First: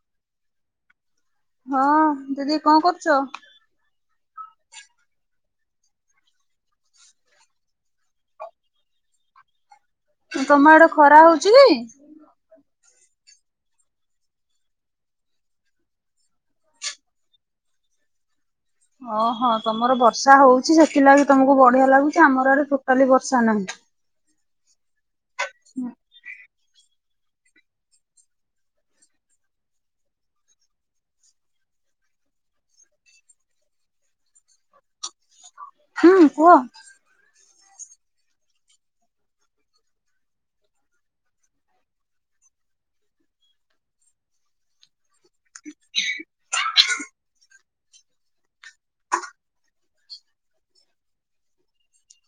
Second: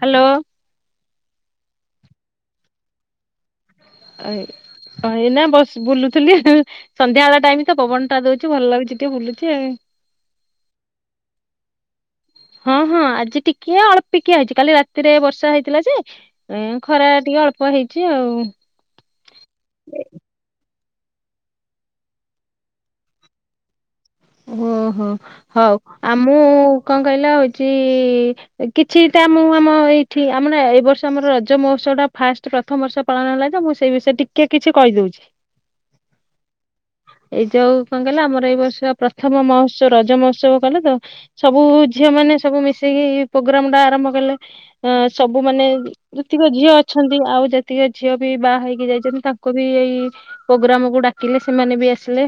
Hello. ହଁ ଦିଦି କଣ କରୁଚ? ଏଇନା ବ ବୁଲୁଥିଲି ଆଉ ସନ୍ଧ୍ୟା ବେଳ ଟାଇମ ତ ପବନ ଟା ଦଉଚି ଭଲ ଲାଗୁଚି ଟିକେ ବୁଲୁଚି ଆଉ ତମ ଆଡେ ଖରା ହଉଚି? ହଁ ହଁ ଆଜି ଟିକେ ଅଳ୍ପିକିଆ ହେଇଛି କାଲି ରାତିରେ ବର୍ଷା ହେଇଥିଲା ଯେ ଏ ଖରା ଟିକେ ଅଳ୍ପ ହେଇଚି ଆଉ ଓହୋ ତମର ବର୍ଷା ହଉଚି ସେଥିଲାଗି ତମକୁ ବଢିଆ ଲାଗୁଚି ଆମର ଇଆଡେ ଟୋଟାଲି ବର୍ଷା ନାହିଁ ଓହୋ ହଉ ଆଉ ମୁଁ କଣ କହିଲ ହଉଚି କିଛିଟା ମୁଁ ଆମ ଏଇଠି ଆମ ଏଇ ବର୍ଷ ଆମର ରଜ ମହୋତ୍ସବ ଟା ଫାଷ୍ଟ ପ୍ରଥମ ବର୍ଷ ପାଳନ ହେଲା ତ ମୁଁ ସେଇ ବିଷୟରେ ଟିକେ କିଛି କହିଦଉଚି ହୁଁ କୁହ? ଏଇ ଯୋଉ କଣ କହିଲ ଆମର ଏଇ ବର୍ଷ ପ୍ରଥମ ମହୋତ୍ସବ ରଜ ମହୋତ୍ସବ କଲେ ତ ସବୁ ଝିଅ ମାନେ ସବୁ ମିଶିକି ପୋଗ୍ରାମ ଟା ଆରମ୍ଭ କଲେ ଅ ସବୁ ମାନେ ଯେତିକ ଝିଅ ଅଛନ୍ତି ଆଉ ଯେତିକ ଝିଅ ବି ବାହା ହେଇକି ଯାଇଛନ୍ତି ତାଙ୍କୁ ବି ଏଇ ପୋଗ୍ରାମ କୁ ଡାକିଲେ ସେମାନେ ବି ଆସିଲେ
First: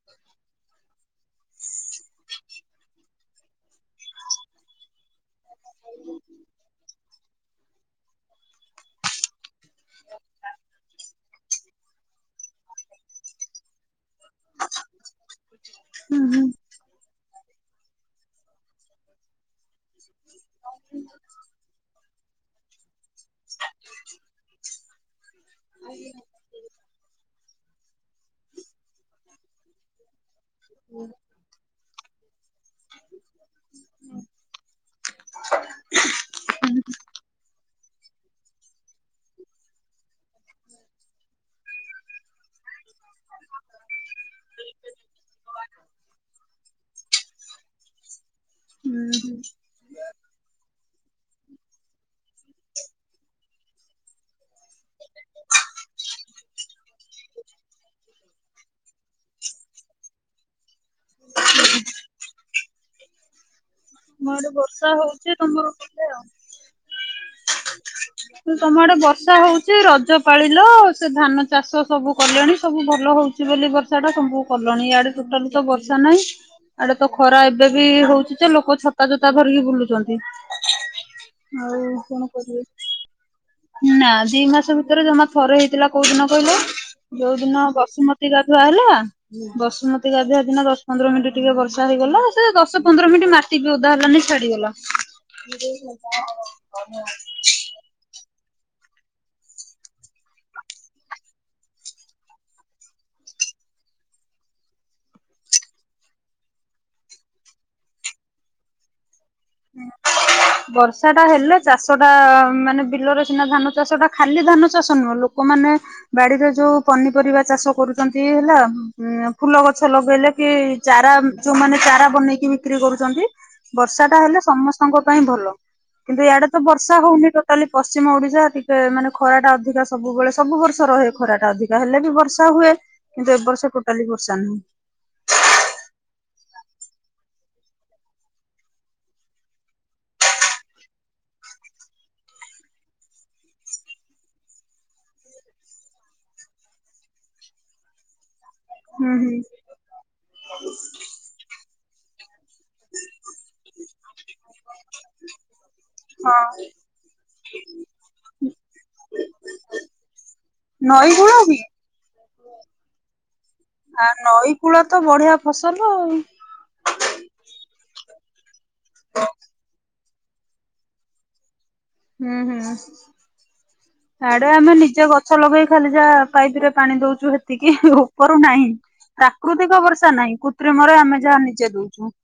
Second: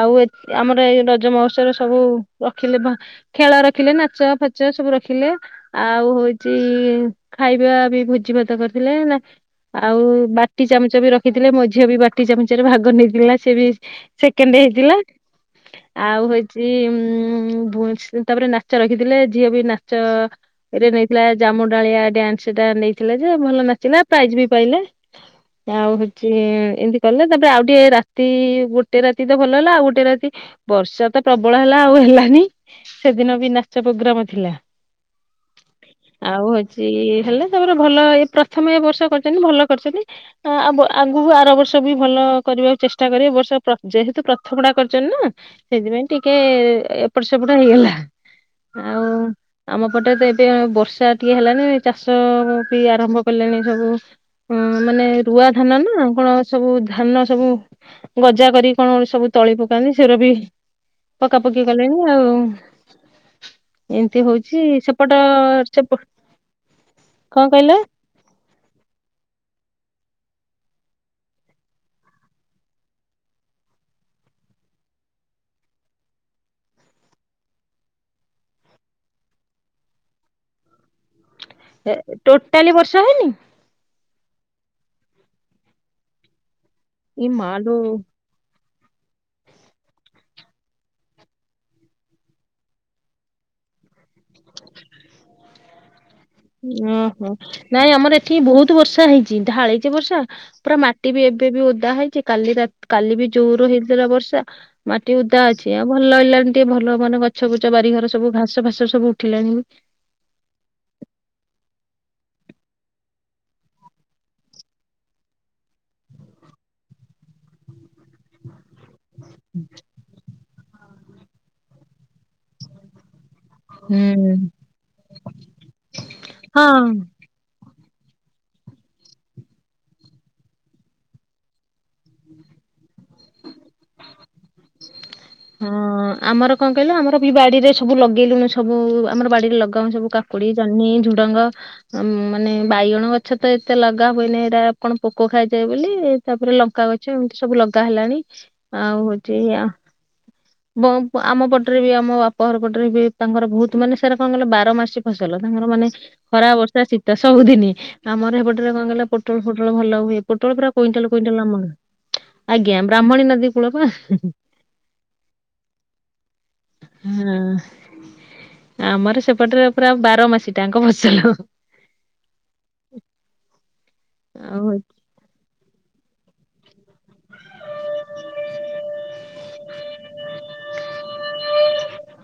ଆଉ- ଆମର ଏଇ ରଜ ମହତ୍ସବରେ ସବୁ ରଖିଲେ- ଖେଳ ରଖିଲେ ନାଚ ଫାଚ ସବୁ ରଖିଲେ ଆଉ ହଉଚ ଖାଇବା ବି ଭୋଜି ଭାତ କରିଥିଲେ ନା ଆଉ ବାଟି ଚାମଚ ବି ରଖିଥିଲେ ମୋ ଝିଅ ବି ବାଟି ଚାମଚରେ ଭାଗ ନେଇଥିଲା ସେ ବି- ସେକେଣ୍ଡ ହେଇଥିଲା ହୁଁ ଆଉ ହୁଁ ହଉଛି ଉଁ ତାପରେ ନାଚ ରଖିଥିଲେ ଝିଅ ବି ନାଚ- ଏଇରେ ନେଇଥିଲା ଜାମୁ ଡାଳିଆ ଡ୍ୟାନ୍ସ ଟା ନେଇଥିଲା ଯେ ଭଲ ନାଚିଲା ପ୍ରାଇଜ ବି ପାଇଲା। ଆଉ ହଉଛି ଏମିତି କଲେ ତାପରେ ଆଉ ଟିକେ ରାତି ଗୋଟେ ରାତି- ରାତି ତ ଭଲ ହେଲା ଆଉ ଗୋଟେ ରାତି ବର୍ଷା ତ- ପ୍ରବଳ ହେଲା ଆଉ ହେଲାନି ସେଦିନ ବି ନାଚ ପୋଗ୍ରାମ ଥିଲା। ଆଉ ହଉଛି ହେଲେ ତାମର ଭଲ ଏଟା ପ୍ରଥମେ ଏ ବର୍ଷ କରିଛନ୍ତି ଭଲ କରିଛନ୍ତି ଆଗକୁ ଆର ବର୍ଷ ବି ଭଲ କରିବାକୁ ଚେଷ୍ଟା କରିବ ଏବର୍ଷ ଯେହେତୁ ପ୍ରଥମ ଟା ସେଥିପାଇଁ ଟିକେ ଏପଟ ସେପଟ ହେଇଗଲା ଆଉ ହୁଁ ହୁଁ ଆମ ପଟେ ତ ଏବେ ବର୍ଷା ଟିକେ ହେଲାନି ଚାଷ ବି ଆରମ୍ଭ କଲେଣି ସବୁ। ହଁ ମାନେ ରୁଆ ଧାନ ନା କଣ ସବୁ ଧାନ ସବୁ ଗଜା କରି କଣ ସବୁ ତଳି ପକ କି ସେଉରା ବି ପକା ପକି କଲେଣିି ଆଉ ଏମିତି ଆମ ଆଡେ ହଉଛି ବର୍ଷା ସେପଟ ହେଉଛି ଯେ ଧାନ ସେପ ରୋଇବେ କଣ କହିଲ ଆଉ। ତମ ଆଡେ ବର୍ଷା ହଉଚ଼ି ରଜ ପାଳିଲ ସେ ଧାନ ଚାଷ ସବୁ କଲେଣି ସବୁ ଭଲ ହଉଚ଼ି। ବର୍ଷା ଟା ତମକୁ କଲଣି ଆଡେ ଟୋଟାଲ ତ ବର୍ଷା ନାହିଁ। ଆଡେ ତ ଖରା ଏବେ ବି ହଉଛି ଯେ ଲୋକ ଛତା ଜୋତା ଧରିକି ବୁଲୁଛନ୍ତି। ଆଉ ଏ କଣ କରିବେ ଟୋଟାଲି ବର୍ଷା ହେଇନି? ନା ଦି ମାସ ଭିତରେ ଜମା ଥରେ ହେଇଥିଲା କୋଉ ଦିନ କହିଲ ଏଇ ଯୋଉ ଦିନ ମାଲୋ ବସୁମତୀ ମତୀ ଗାଧୁଆ ହେଲା। ବସୁମତୀ ଗାଧୁଆ ଦିନ ଦଶ ପନ୍ଦର ମିନିଟ ଟିକେ ବର୍ଷା ହେଇଗଲା, ଦଶ ପ୍ରନ୍ଦର ମିନିଟ ମା ଓଦା ହେଲାନି ଛାଡିଗଲା। ଓହୋ ନାଇଁ ଆମର ଏଠି ବହୁତ ବର୍ଷା ହେଇଛି ଢାଳିଛି ବର୍ଷା। ପୁରା ମାଟି ବି ଏବେ ବି ଓଦା ହେଇଛି କାଲି ରା କାଲି ବି ଜୋର ହେଇଥିଲା ବର୍ଷା। ମାଟି ଓଦା ଅଛି ଆଉ ଭଲ ହେଲାଣି ଟିକେ ଭଲ ମାନେ ଗଛ ବଛ ବାରିଘର ସବୁ ଘାସ ଫାସ ସବୁ [unintelligible] ବର୍ଷା ଟା ହେଲେ ଚାଷ ଟା ମାନେ ବିଲର ସିନା ଧାନ ଚାଷ ଖାଲି ଧାନଚ଼ାଷ ନୁହେଁ ଲୋକ ମାନେ ବାଡିରେ ଯୋଉ ପନିପରିବା ଚାଷ କରୁଛନ୍ତି ହେଲା ଫୁଲ ଗଛ ଲଗେଇଲେ କି ଚାରା ଯୋଉମାନେ ଚାରା ବନେଇକି ବିକ୍ରି କରୁଛନ୍ତି ବର୍ଷା ଟା ହୁଁ। ହେଲେ ସମସ୍ତଙ୍କ ପାଇଁ ଭଲ କିନ୍ତୁ ଆଡେ ତ ହଁ। ବର୍ଷା ହଉନି କାଲି ପଶ୍ଚିମ ଓଡିଶା ଟିକେ ମାନେ ଖରାଟା ଅଧିକ ସବୁବେଳେ ସବୁ ବର୍ଷ ରହେ ଖରାଟା ଅଧିକା। ହେଲେ ବି ବର୍ଷା ହୁଏ କିନ୍ତୁ ଏବର୍ଷ ଟୋଟାଲି ବର୍ଷା ନାହିଁ। ହଁ ଆମର କଣ କହିଲ ଆମର ବି ବାଡିରେ ସବୁ ଲଗେଇଲୁଣି ସବୁ ଆମର ବାଡିରେ ଲଗାଉ ସବୁ ଜହ୍ନି, ଝୁଡ଼ଙ୍ଗ ମାନେ ବାଇଗଣ ଗଛ ତ ଏତେ ଲଗା ହୁଏନି ଏରା କଣ ପୋକ ଖାଇଯାଏ ବୋଲି ତାପରେ ଲଙ୍କା ଗଛ ଏମିତି ସବୁ ଲଗା ହେଲାଣି ଆଉ ହୁଁ ହୁଁ ହଉଛି ବ ଆମ ପଟରେ ବି ଆମ ବାପ ଘର ପଟରେ ବି ତାଙ୍କର ବହୁତ ମାନେ ସେରା କଁ କହିଲ ବା ବାର ମାସି ଫସଲ ତାଙ୍କର ମାନେ ଖରା ହଁ ବର୍ଷା ଶୀତ ସବୁଦିନ ଆମର ହେପ କଁ କହିଲ ପୋଟଳ ଫୋଟଳ ଭଲ ହୁଏ, ପୋଟଳ ପୁରା କୁଇଂଟାଲ ନଈ କୂଳ କୁଇଂଟାଲ କି ଆମ ଘରେ। ଆଜ୍ଞା ବ୍ରାହ୍ମଣୀ ନଦୀ କୂଳ ପା। କୁଳା ତ ବଢିଆ ଫସଲ ଆଉ। ହଁ ଆମର ସେପଟରେ ପୁରା ବାର ମାସି ଟାଙ୍କ ଫସଲ। ହୁଁ ହୁଁ ଆଡେ ଆମେ ଆଉ ନିଜେ ଗଛ ଲଗେଇ ଖାଲି ଯାହା ପାଇପ ରେ ପାଣି ଦଉଛୁ ହେତିକି ଉପରୁ ନାହିଁ। ପ୍ରାକୃତିକ ବର୍ଷା ନାହିଁ କୃତ୍ରିମରେ ଆମେ ଯାହା ନିଜେ ଦଉଚୁ।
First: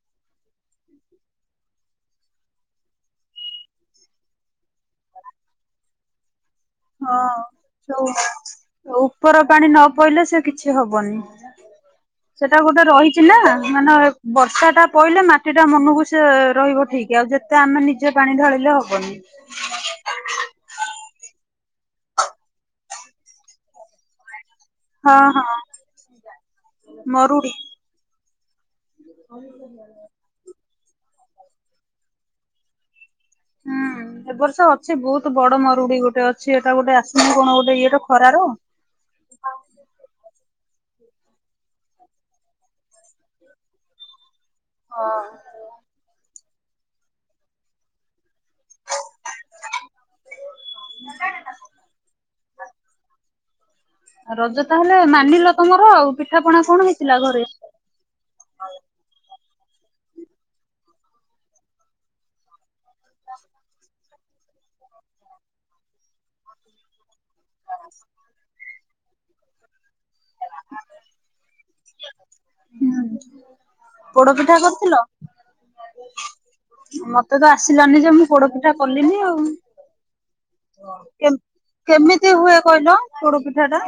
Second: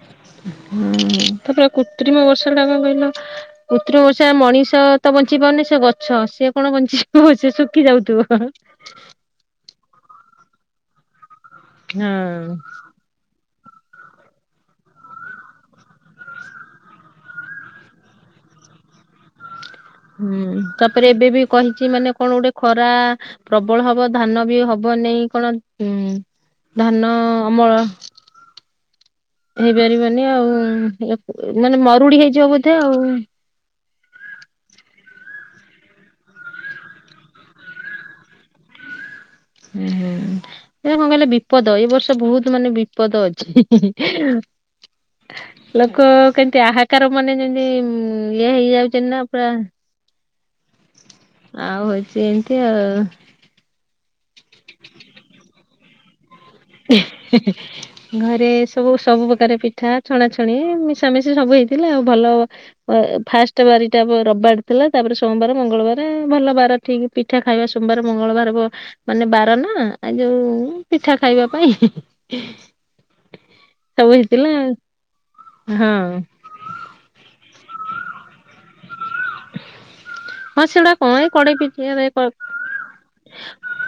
ହୁଁ ତାପରେ କୃତ୍ରିମ ବର୍ଷା ଟା କଁ କହିଲ କୃତିମ ବର୍ଷାରେ ମଣିଷତ ବଞ୍ଚିପାରୁନି ସେ ଗଛ ସେ କଣ ହଁ। ବଞ୍ଚିଯିବ ସେ ଶୁଖି ଯୋଉ ଯାଉଥିବ। ଉପର ପାଣି ନ ପଇଲେ ସେ କିଛି ହବନି ହଁ। ସେଟା ଗୋଟେ ରହି ଚି ନା ମାନେ ବର୍ଷା ଟା ପଇଲେ ମାଟି ଟା ମନକୁ ସିଏ ରହିବ ଠିକ ଆଉ ଯେ ତ ଆମେ ନିଜେ ପାଣି ଢାଳିଲେ ହବନି। ହୁଁ ତାପରେ ଏବେ ବି କହିଛି ମାନେ କଣ ଗୋଟେ ଖରା ପ୍ରବଳ ହବ ଧାନ ବି ହ ବ ହଁ ନେଇ ହଁ କଣ ଉଁ ଧାନ ମରୁଡି ଅମଳ ହେଇପାରିବନି ଆଉ ମାନେ ମରୁଡି ହେଇଯିବ ବୋଧେ ଆଉ। ହୁଁ ଏ ବର୍ଷ ଅଛି ବହୁତ ବଡ ମରୁଡି ଗୋଟେ ଅଛି ଏଟା ଗୋଟେ ଆସିବ କଣ ଗୋଟେ ଇଏର ଖରାର। ହୁଁ, ହୁଁ। ଏ କଣ କହିଲେ ବିପଦ ଏଇ ବର୍ଷ ବହୁତ ମାନେ ବିପଦ ଅଛି। ହଁ ଲୋକ କେମତି ଆହାକାର ମାନେ ଯେମିତି ମୁଁ ଇଏ ହେଇଯାଉଛନ୍ତି ନା ପୁରା ଆଉ ହଉଛି ଏମିତି ଆଉ। ରଜ ତାହେଲେ ମାନିଲ ତମର ଆଉ। ପିଠା ପଣା କଣ ହେଇଥିଲା ଘରେ? [inaudible] ଘରେ ସବୁ ସବୁ ପ୍ରକାର ପିଠା ଛଣାଛଣି ମିଶାମିଶି ସବୁ ହେଇଥିଲା ଆଉ ଭଲ ଏ ଫାଷ୍ଟ ବାରିଟା ରବିବାର ଥିଲା ତାପରେ ସୋମବାର ମଙ୍ଗଳବାର ଭଲ ବାର ଠିକ୍ ପିଠା ଖାଇବା ସୋମବାର, ମଙ୍ଗଳବାର ବ ମାନେ ବାର ନାଁ, ଆ ଯୋଉ ପିଠା ଖାଇବା ପାଇଁ। ସବୁ ହେଇଥିଲା ପୋଡପିଠା କରିଥିଲ ହଁ। ମତେ ତ ଆସିଲାନି ଯେ ମୁଁ ପୋଡ଼ ପିଠା କଲିନି ଆଉ। ହଁ ସେଗୁଡା କଣ ଏଇ କେମ୍, କଡେଇ ପିଠାରେ କେମିତି ହୁଏ କହିଲ ପୋଡ଼ପିଠାଟା?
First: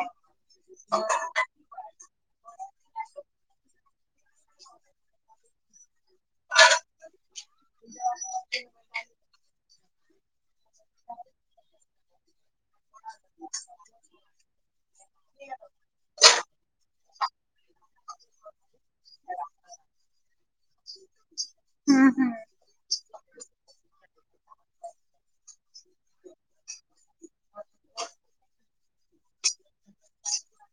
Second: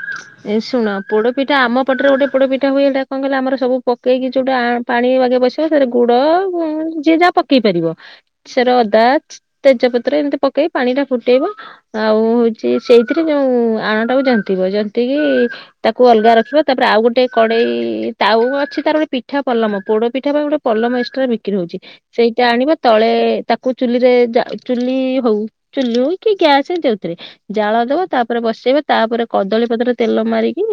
ଏ ଶୁଣ, ପୋଡ଼ ପିଠା ଆମ ପଟରେ ଗୋଟେ ପୋଡ଼ପିଠା ହୁଏ ହେଟା କଣ କହିଲେ ଆମର ସବୁ ପକେଇକି ଯୋଉଟା ଆଁ ପାଣି ବାଗେ ବସି [unintelligible] ଗୁଡ ଯିଏ ଯାହା ପକେଇ ପାରିବ, ସେର ଅଦା, ତେଜପତ୍ର ଏମିତି ପ କେଇ ପାଣିଟା ଫୁଟେଇବ, ଆଉ ହଉଛି ସେଇଥିରେ ଯୋଉଁ ଆଣଟାକୁ ଜନ୍ତିବ, ଜ ନ୍ତିକି ତାକୁ ଅଲଗା ରଖିବ ତାପରେ ଆଉ ଗୋଟେ କଡେଇ ତାୱା ଅଛି ତାର ବେ ପିଠା ପଲମ, ପୋଡ଼ ପିଠା ପାଇଁ ଗୋଟେ ପଲମ ଏକ୍ସଟ୍ରା ବିକ୍ରି ହଉଛି ହୁଁ ହୁଁ ସେଇଟା ଆଣିବ ତଳେ ତାକୁ ଚୁଲିରେ ଚା ଚୁଲି ହଉ, ଚୁଲି ହଉ କି ଗ୍ୟାସ୍ ଯୋଉଥିରେ। ଜାଳ ଦବ ତାପରେ ବସେଇବ ତାପରେ କଦଳୀ ପତ୍ରରେ ତେଲ ମାରିକି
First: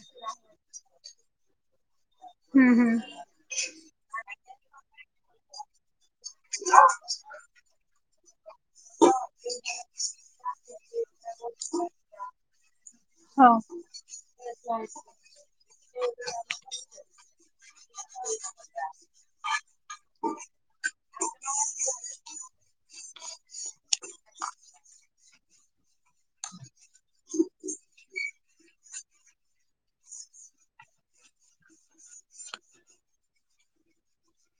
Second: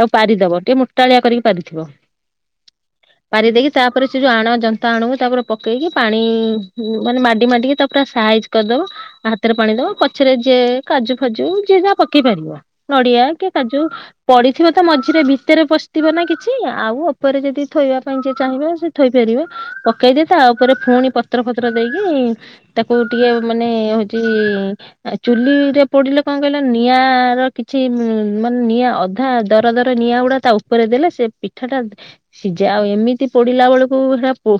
ତାକୁ ପାରିଦବ ଟିକେ ମୋଟାଳିଆ କରିକି ପାରିଥିବ। ହୁଁ, ହୁଁ। ପାରି ଦେଇକି ତାପରେ ସେ ଯୋଉ ଆଣ ଜନ୍ତା ଆଣକୁ ତାପରେ ପକେଇକି ପାଣି ମାନେ ମାଡି ମାଡିକି ତା ପୁରା ସାଇଜ୍ କରିଦବ ହାତରେ ପାଣିଦବ ପଛରେ ଯେ କାଜୁ ଫାଜୁ ଯିଏ ଯାହା ପକେଇ ପାରିବ। ନଡ଼ିଆ କି ହଉ। କାଜୁ ପଡିଥିବ ତ ମଝିରେ ବି, ଭିତରେ ପଶଥିବ ନା କିଛି। ସି ଆଉ ଓପରେ ଯଦି ଥୋଇବା ପାଇଁ ଯେ ଚାହିଁବ ସେ ଥୋଇପାରିବେ, ପକେଇଦେ ତା ଉପରେ ପୁଣି ପତ୍ର ଫତ୍ର ଦେଇକି ତାକୁ ଟିକେ ମାନେ ହଉଛି ଆ ଚୁଲିରେ ପୋଡିଲେ କଣ କହିଲ ନିଆଁର କିଛି ମ୍ ମାନେ ନିଆଁ ଅଧା ଦର ଦର ନିଆଁ ଗୁଡା ତା ଉପରେ ଦେଲେ ସେ ପିଠାଟା ସିଜେ ଆଉ ଏମିତି ପୋଡିଲା ବେଳକୁ ହେରା ପୋ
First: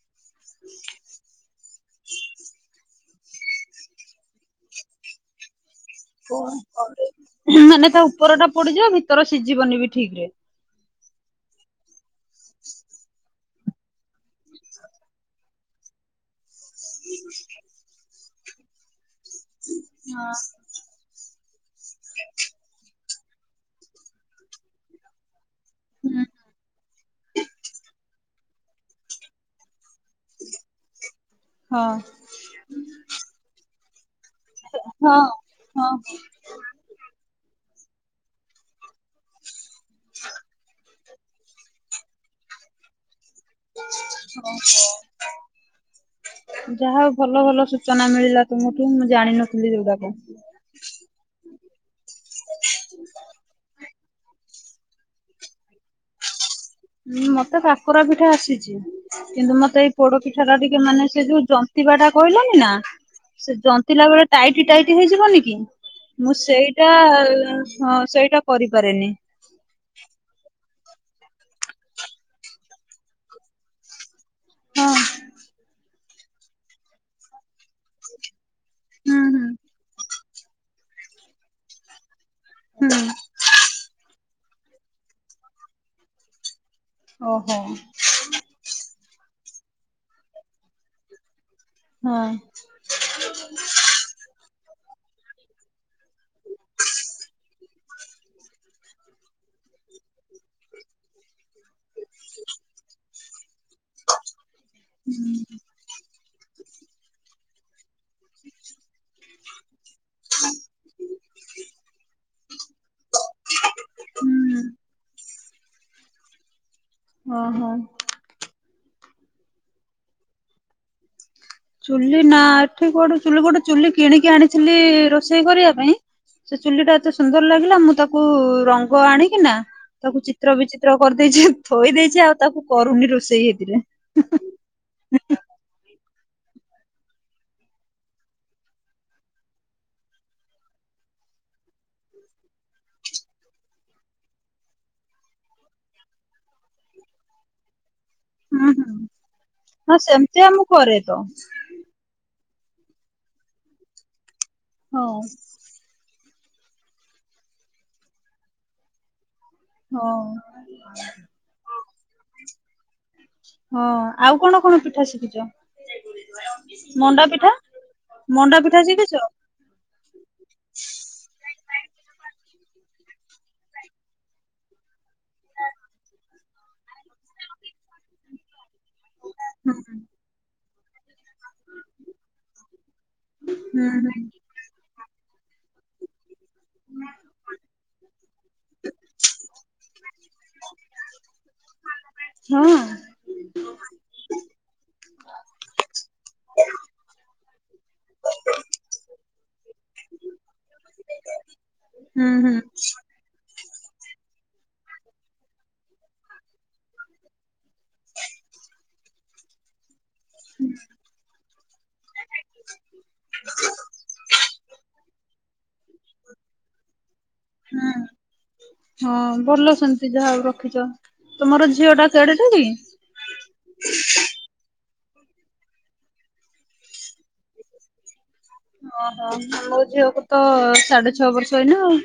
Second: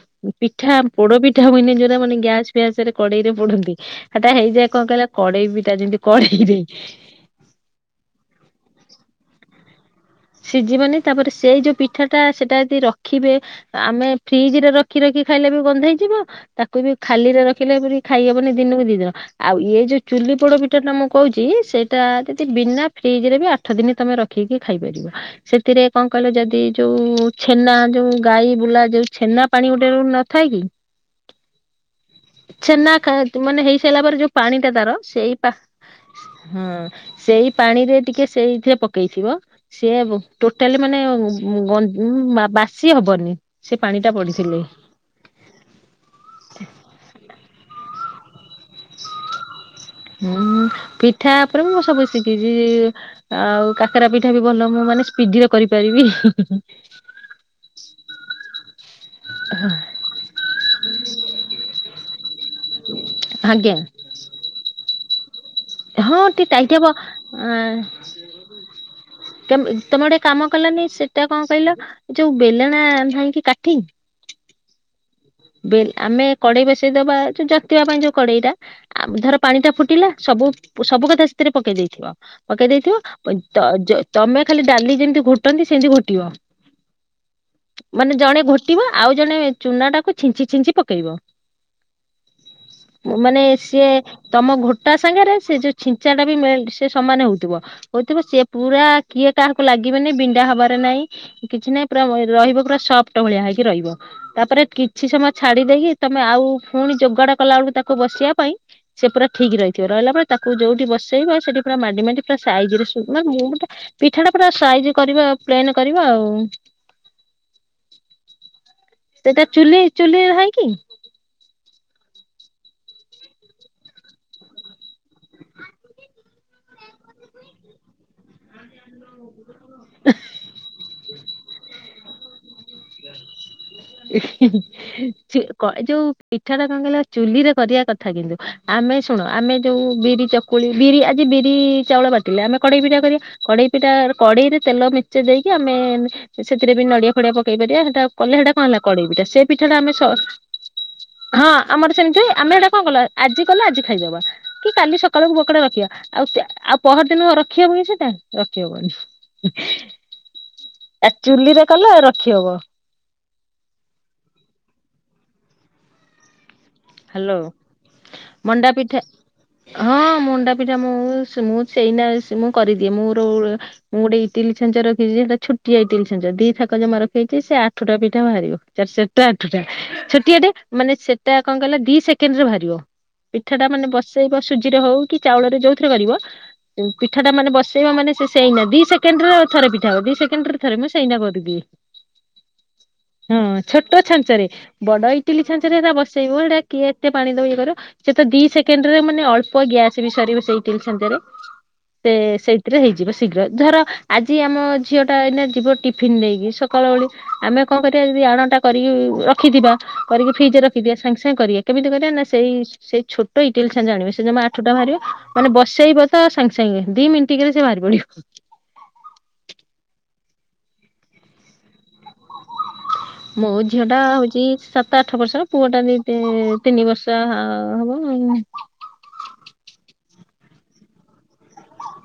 ପିଠା, ପୋଡ଼ପିଠା ହୁଏନେଇ ଯୋଉରା ମାନେ ଗ୍ୟାସ୍ ଫ୍ୟାସ୍ ରେ କଡ଼େଇରେ ପୋଡନ୍ତି, ସେଟା ହେଇଯାଏ କଣ କହିଲ କଡ଼େଇ ପିଟା ଯେମିତି କଡେଇରେ। [unintelligible] ମାନେ ତା ଉପରଟା ପୋଡିଯିବ ଭିତର ସିଝିବନି ବି ଠିକ୍ ରେ। ସିଝିବନି ତାପରେ ସେଇ ଯୋଉ ପିଠାଟା ସେଟା ଯଦି ରଖିବେ ଆମେ ଫ୍ରିଜରେ ରଖି ରଖି ଖାଇଲେ ବି ଗନ୍ଧେଇ ଯିବ ତା କୁବି ଖାଲିରେ ରଖିଲେ ଏମିତି ଖାଇହବନି ଦିନକୁ ଦି ଦିନ, ଆଉ ଇଏ ଯୋଉ ଚୁଲି ପୋଡ଼ପି ଠାଟା ମୁଁ କହୁଛି ସେଇଟା ଯଦି ବିନା ଫ୍ରିଜ୍ ରେ ବି ଆଠଦିନି ତମେ ରଖିକି ଖାଇପାରିବ। ସେଥିରେ କଣ କହିଲ ଯଦି ଯୋଉ ଛେନା ଯୋଉ ଗାଈ ବୁଲା ଯୋଉ ଛେନା ପାଣି ଗୋଟେ ନଥାଏ କି? ହଁ ଛେନା ଖାତ୍ ମାନେ ହେଇସାଇଲା ପରେ ଯୋଉ ପାଣିଟା ତାର ହଁ ସେଇ ପା ହଁ। ହଁ ସେଇ ପାଣିରେ ଟିକେ ସେଇଥିରେ ପକେଇଥିବ, ସିଏ ବ ଟୋଟାଲି ମାନେ ମୁଁ ଗନ ଉଁ ବା ବାସି ହବନି ସେ ପାଣି ଟା ପଡିଥିଲେ। ଯା ହଉ ଭଲ ଭଲ ସୂଚନା ମିଳିଲା ତୁମଠୁ ମୁଁ ଜାଣିିନଥିଲି ଏଗୁଡାକ। ହୁଁ ପିଠା ଉପରେ ମୁଁ ସବୁ ଶିଖିଛି। ଆଉ କାକରା ପିଠା ବି ଭଲ ମୁଁ ବନେ ସ୍ପିଡିରେ କରିପାରିବି। ଉଁ ମତେ କାକରା ପିଠା ଆସିଛି। କିନ୍ତୁ ମତେ ଏଇ ପୋଡ ପିଠାଟା ଟିକେ ମାନେ ସେ ଯୋଉ ଜନ୍ତିବା ଟା କହିଲନି ନା। ସେ ଆଜ୍ଞା ଜନ୍ତିଲା ବେଳେ ଟାଇଟ୍ ଟାଇଟ୍ ହେଇଯିବନି କି? ହଁ ମୁଁ ଟିକେ ଟାଇଟ୍ ହବ। ସେଇଟା ହଁ ସେଇଟା କରିପାରେନି। ତମ ତମେ ଗୋଟେ କାମ କଲାନି ସେଟା କଣ କହିଲ ଯୋଉ ବେଲଣା ନାଇଁ କିି କାଠି ହଁ ବେଲେ ଆମେ କଡେଇ ବସେଇ ଦବା ଯୋଉ ଜତିବା ପାଇଁ ଯୋଉ କଡେଇଟା ଆମ ହୁଁ ଧର ହୁଁ। ପାଣି ଟା ଫୁଟିଲା ସବୁ ସବୁ କଥା ସେଥିରେ ପକେଇ ଦେଇଥିବ ପକେଇ ଦେଇଥିବ ହୁଁ କ ତ ଯ ତମେ ଖାଲି ଡାଲି ଯେମିତି ଘୁଟନ୍ତି ସେମିତି ଘୋଟିବ ଓହୋ ମାନେ ଜଣେ ଘୋଟିବ ଆଉ ଜଣେ ଚୁନା ଟାକୁ ଛିଞ୍ଚି ଛିଞ୍ଚି ପକେଇବ। ହଁ ମାନେ ସିଏ ତମ ଘୋଟା ସାଙ୍ଗରେ ସେ ଯୋଉ ଛିଞ୍ଚା ଟା ବି ମେଲ୍ଟ ସେ ସମାନ ହଉଥିବ। ହଉଥିବ ସିଏ ପୁରା କିଏ କାହାକୁ ଲାଗିବେନି ବିଣ୍ଡା ହବାର ନାଇଁ କିଛି ନାହିଁ ପୁରା ରରହିବ ପୁରା ସଫ୍ଟ ଭଳିଆ ହେଇକି ରହିବ ତାପ କିଛି ସମୟ ଛାଡି ଦେଇକି ତମେ ଆଉ ପୁଣି ଯୋଗାଡ କଲା ଆଳକୁ ତାକୁ ବସିବା ପାଇଁ ସେ ପୁରା ଠିକ ରହିଥିବ ରହିଲା ପରେ ତାକୁ ଯୋଉଠି ବସେଇବ ସେଠି ପୁରା ମାଡି ମାଡି ପୁରା ସାଇଜି ରେ ଉଁ ମାନ ମୁଟେ ପିଠା ଟା ପୁରା ହୁଁ ସାଇଜ କରିବା ପ୍ଲେନ କରିବ ଆଉ ଅଁ ହଁ ସେଟା ଚୁଲି ଚୁଲି ହଏକି? ଚୁଲି ନା ଏଠି କୋଉଠି ଚୁଲି ଗୋଟେ ଚୁଲି କିଣିକି ଆଣିଥିଲି ରୋଷେଇ କରିବା ପାଇଁ ସେ ଚୁଲି ଟା ଏତେ ସୁନ୍ଦର ଲାଗିଲା ମୁଁ ତାକୁ ରଙ୍ଗ ଆଣିକି ନା ତାକୁ ଚିତ୍ର ବିଚିତ୍ର କରିଦେଇଛି ଥୋଇ ଦେଇଛି ଆଉ ତାକୁ କରୁନି ରୋଷେଇ ହେଇଥିରେ। ଇ ଇ ସେ କ ଯୋଉ ପିଠା ଟା କଣ କିହିଲ ଚୁଲିରେ କରିବା କଥା କିନ୍ତୁ ଆମେ ଶୁଣ ଆମେ ଯୋଉ ବିରି ଚକ କୁଳି ବିରି ଆଜି ବିରି ଚାଉଳ ବାଟିଲେ ଆମେ କଡେଇ ପିଠା କରିବା କଡ଼େଇ ପିଟା ର କଡ଼େଇରେ ତେଲ ମି ସେ ଦେଇକି ଆମେ ସେଥିରେ ବି ନଡିଆ ଫଡିଆ ପକେଇ ପାରିବା ସେଟା କଲେ ସେଟା କଣ ହୁଁ ହେଲା ହୁଁ କଡେଇ ପିଠା ସେ ପିଠା ଟା ଆମେ ହଁ ସ ସେମିତିଆ ମୁଁ କରେ ତ ହଁ। ଆମର ସେମିତି ଆମେ ଏଇଟା କଣ କଲା ଆଜି କଲେ ଆଜି ଖାଇଦବା କି କାଲି ହଁ ସକାଳକୁ ବକଟେ ରଖିବା। ଆଉ କିଆ ଆଉ ପହରଦିନ ରଖି ହବନି ସେଇଟା ରଖିହବନି। ହଁ। ଇ ଆ ଚୁଲିରେ କଲେ ରଖି ହବ। ହଁ ଆଉ କଣ କଣ ପିଠା ଶିଖିଛ? ମଣ୍ଡା ହ୍ୟାଲୋ ପିଠା ମଣ୍ଡା ପିଠା ଶିଖିଛ? ହଁ ମୁଣ୍ଡା ପିଠା ମୁଁ ସ ମୁଁ ସେଇନା ସ ମୁଁ କରିଦିଏ ମୋର ମୁଁ ଗୋଟେ ଇଟିଲି ଛାଞ୍ଚ ରଖିଛି ଯେ ସେଟା ଛୋଟିଆ ଇଟିଲି ଛାଞ୍ଚ ଦିଥାକ ଜମା ରଖେଇଛି ସେ ଆଠଟା ପିଠା ବାହାରିବ। ତାର ସେଟା ଆଠୁଟା ହୁଁ ଛୋଟିଆଟେ ମାନେ ସେଟା କଣ କହିଲ ଦି ସେକେଣ୍ଡରେ ବାହାରିବ। ପିଠା ଟା ହୁଁ ମାନେ ବସେଇବ ସୁଜିରେ ହଉ କି ଚାଉଳରେ ଯୋଉଥିରେ କରିବ ଉଁ ପିଠା ଟା ମାନେ ବସେଇବ ମାନେ ସେ ସେଇନା ଦି ସେକେଣ୍ଡ ରେ ଥରେ ପିଠା ହବ ଦି ସେକେଣ୍ଡ ଥରେ ମୁଁ ସେଇନା କରିଦିଏ। ହଁ ହଁ ଛୋଟ ଛାଞ୍ଚ ରେ ବଡ ଇଟିଲି ଛାଞ୍ଚ ରେ ସେଟା ବସେଇବ ଏଇଟା କିଏ ଏତେ ପାଣି ଦବ ଇଏ କରିବ ସେ ତ ଦି ସେକେଣ୍ଡ୍ ରେ ମାନେ ଅଳ୍ପ ଗ୍ୟାସ୍ ବି ସରିବ ସେଇ ଇଟିଲି ଛାଞ୍ଚରେ। ସେ ହୁଁ ହୁଁ ସେଇଥିରେ ହେଇଯିବ ଶୀଘ୍ର ଧର ଆଜି ଆମ ଝିଅ ଟା ଏଇନା ଯିବ ଟିଫିିନ୍ ନେଇକି ସ କାଳ ଓଳି ଆମେ କଁ କରିବା ଯଦି ଆଣଟା କରିକି ରଖିଥିବା କରିକି ଫ୍ରିଜରେ ସାଙ୍ଗେ ସାଙ୍ଗେ କରିଆ କେମିତି କରିଆ ନା ସେଇ ଛୋଟ ଇଟିଲି ଛାଞ୍ଚ ଆଣିବ ସେ ଜମା ଆଠଟା ବାହାରିବ ମାନେ ବସେଇବ ତ ସାଙ୍ଗେ ସାଙ୍ଗେ ଦି ମିନିଟ୍ କରେ ସେ ବାହାରି ହୁଁ। ପଡିବ। ହଁ ଭଲ ସେମିତି ଯାହାହଉ ରଖିଚ ତମର ଝିଅ ଟା କେଡେଟା କି? ମୋ ଝିଅ ଟା ହଉଚି ସାତ ଆଠ ବର୍ଷର ପୁଅଟା ଦି ତିନି ବର୍ଷ ହବ ଆଉ। ଓହୋ ମୋ ଝିଅକୁ ତ ସାଡେ ଛଅ ବର୍ଷ ଏଇନା ଆଉ।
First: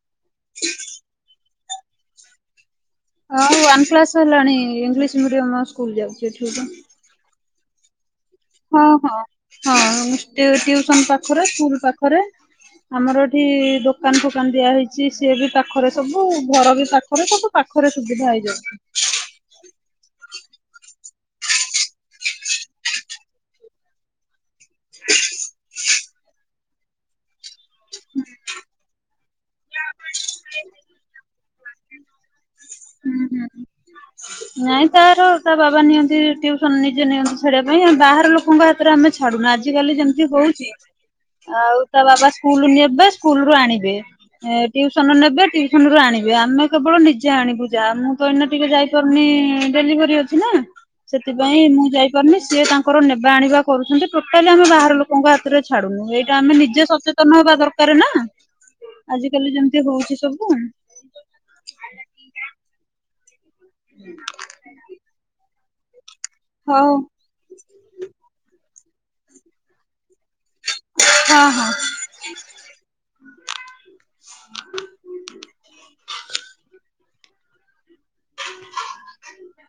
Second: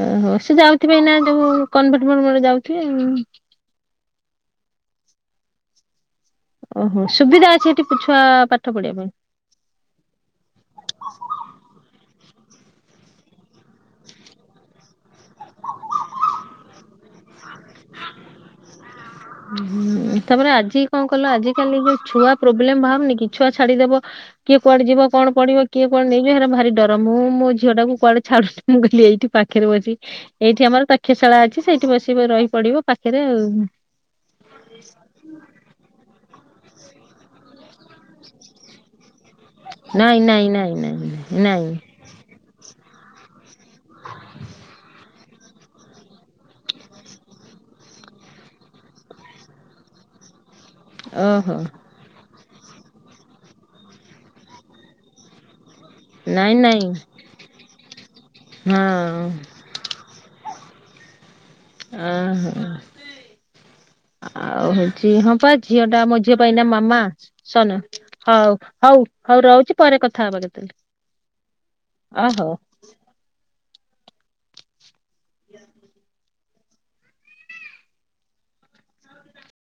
ଓହୋ ସେ ଯାଉଥିବେଏଇନା ଯୋଉ କନଭେଟ୍ ଫନ୍ ଭେଟ୍ ଯାଉଥିବେ ଉଁ। ହଁ ୱାନ୍ କ୍ଲାସ୍ ହେଲାଣି ଇଂଲିଶ ମିଡ଼ିୟମ୍ ସ୍କୁଲ୍ ଯାଉଚି ଏଠି ତ ଓହୋ ସୁବିଧା ଅଛି ସେଠି ଛୁଆ ପା ହଁ ହଁ ହଁ ହଷ୍ଟେଲ୍ ଟିଉସନ୍ ପାଖରେ ସ୍କୁଲ ପାଖରେ ଆମର ଏଠି ଦୋକାନ୍ ଫୋକାନ୍ ଦିଆ ହେଇଚି ସିଏ ବି ପାଖରେ ସବୁ ଘର ବି ପା ଖରେ ସବୁ ପାଖରେ ସୁବିଧା ହେଇଯାଉଚି। ଉଁ ହୁଁ ତାପରେ ଆଜି କଁ କଲ ଆଜି କାଲି ଯୋଉ ଛୁଆ ପ୍ରୋବ୍ଲେମ୍ ବାହାରୁନି କି ଛୁଆ ଛାଡିଦବ କିଏ କୁଆଡେ ଯିବ କଣ ପଢିବ କିଏ କୁଆଡେ଼ ନେଇଯିବ ହେରା ଭାରି ଡର ମୁଁ ମୋ ଝିଅଟାକୁ କୁଆଡେ ଛାଡୁନି ମୁଁ କହିଲି ଏଇଠି ପାଖରେ ବସି ଏଇଠି ଆମର ତକ୍ଷଶାଳା ଅଛି ସେଇଠି ବସି ରହି ପଢିବ ପାଖରେ ଆଉ। ନାଇଁ ତାର ତା ବାବା ନିଅନ୍ତି ଟି ଉସନ୍ ନିଜ ନିଅନ୍ତି ଛାଡିବା ପାଇଁ ଆମେ ବାହାର ଲୋକଙ୍କ ହାତରେ ଆମେ ଛାଡୁନା ଆଜି କାଲି ନାଇଁ ଯେମତି ନାଇଁ ହଉଚି ନାଇଁ ନାଇଁ ନାଇଁ ଆଉ ତା ବାବା ସ୍କୁଲ୍ ନେବେ ସ୍କୁଲ୍ ରୁ ଆଣିବେ। ଏ ଟିୁଉସନ ନେବେ ଟିୁଉସନ ରୁ ଆଣିବେ ଆମେ କେବଳ ନିଜେ ଆଣିବୁ ଯା ମୁଁ ଏଇନା ଟିକେ ଯାଇ ପାରୁନି ଡେଲିଭରି ଅଛି ନା ଓହୋ ସେଥିପାଇଁ ମୁଁ ଯାଇ ପାରୁନି ସିଏ ତାଙ୍କର ନେବା ଆଣିବା କରୁଛନ୍ତି ଟୋଟାଲି ଆମେ ବାହାର ଲୋକଙ୍କ ହାତରେ ଛାଡୁନୁ। ଏଇଟା ଆମେ ନାଇଁ ନିଜେ ନାଇଁ ସଚେତନ ହବା ଦରକାର ନା ଆଜି କାଲି ହଁ ଯେମତି ହଉଚି ସବୁ। ଅଁ ହଁ ଆଉ ହଉଚି ହଁ ପା ଝିଅ ଟା ମୋ ଝିଅ କହିନା ହଉ ମାମା ସନ ହଉ ହଉ ହଉ ରହୁଚି ପରେ କଥା ହବା କେତବେଳେ। ହଁ ହଁ। ଅହୋ। ଆ [inaudible] ହ [unintelligible]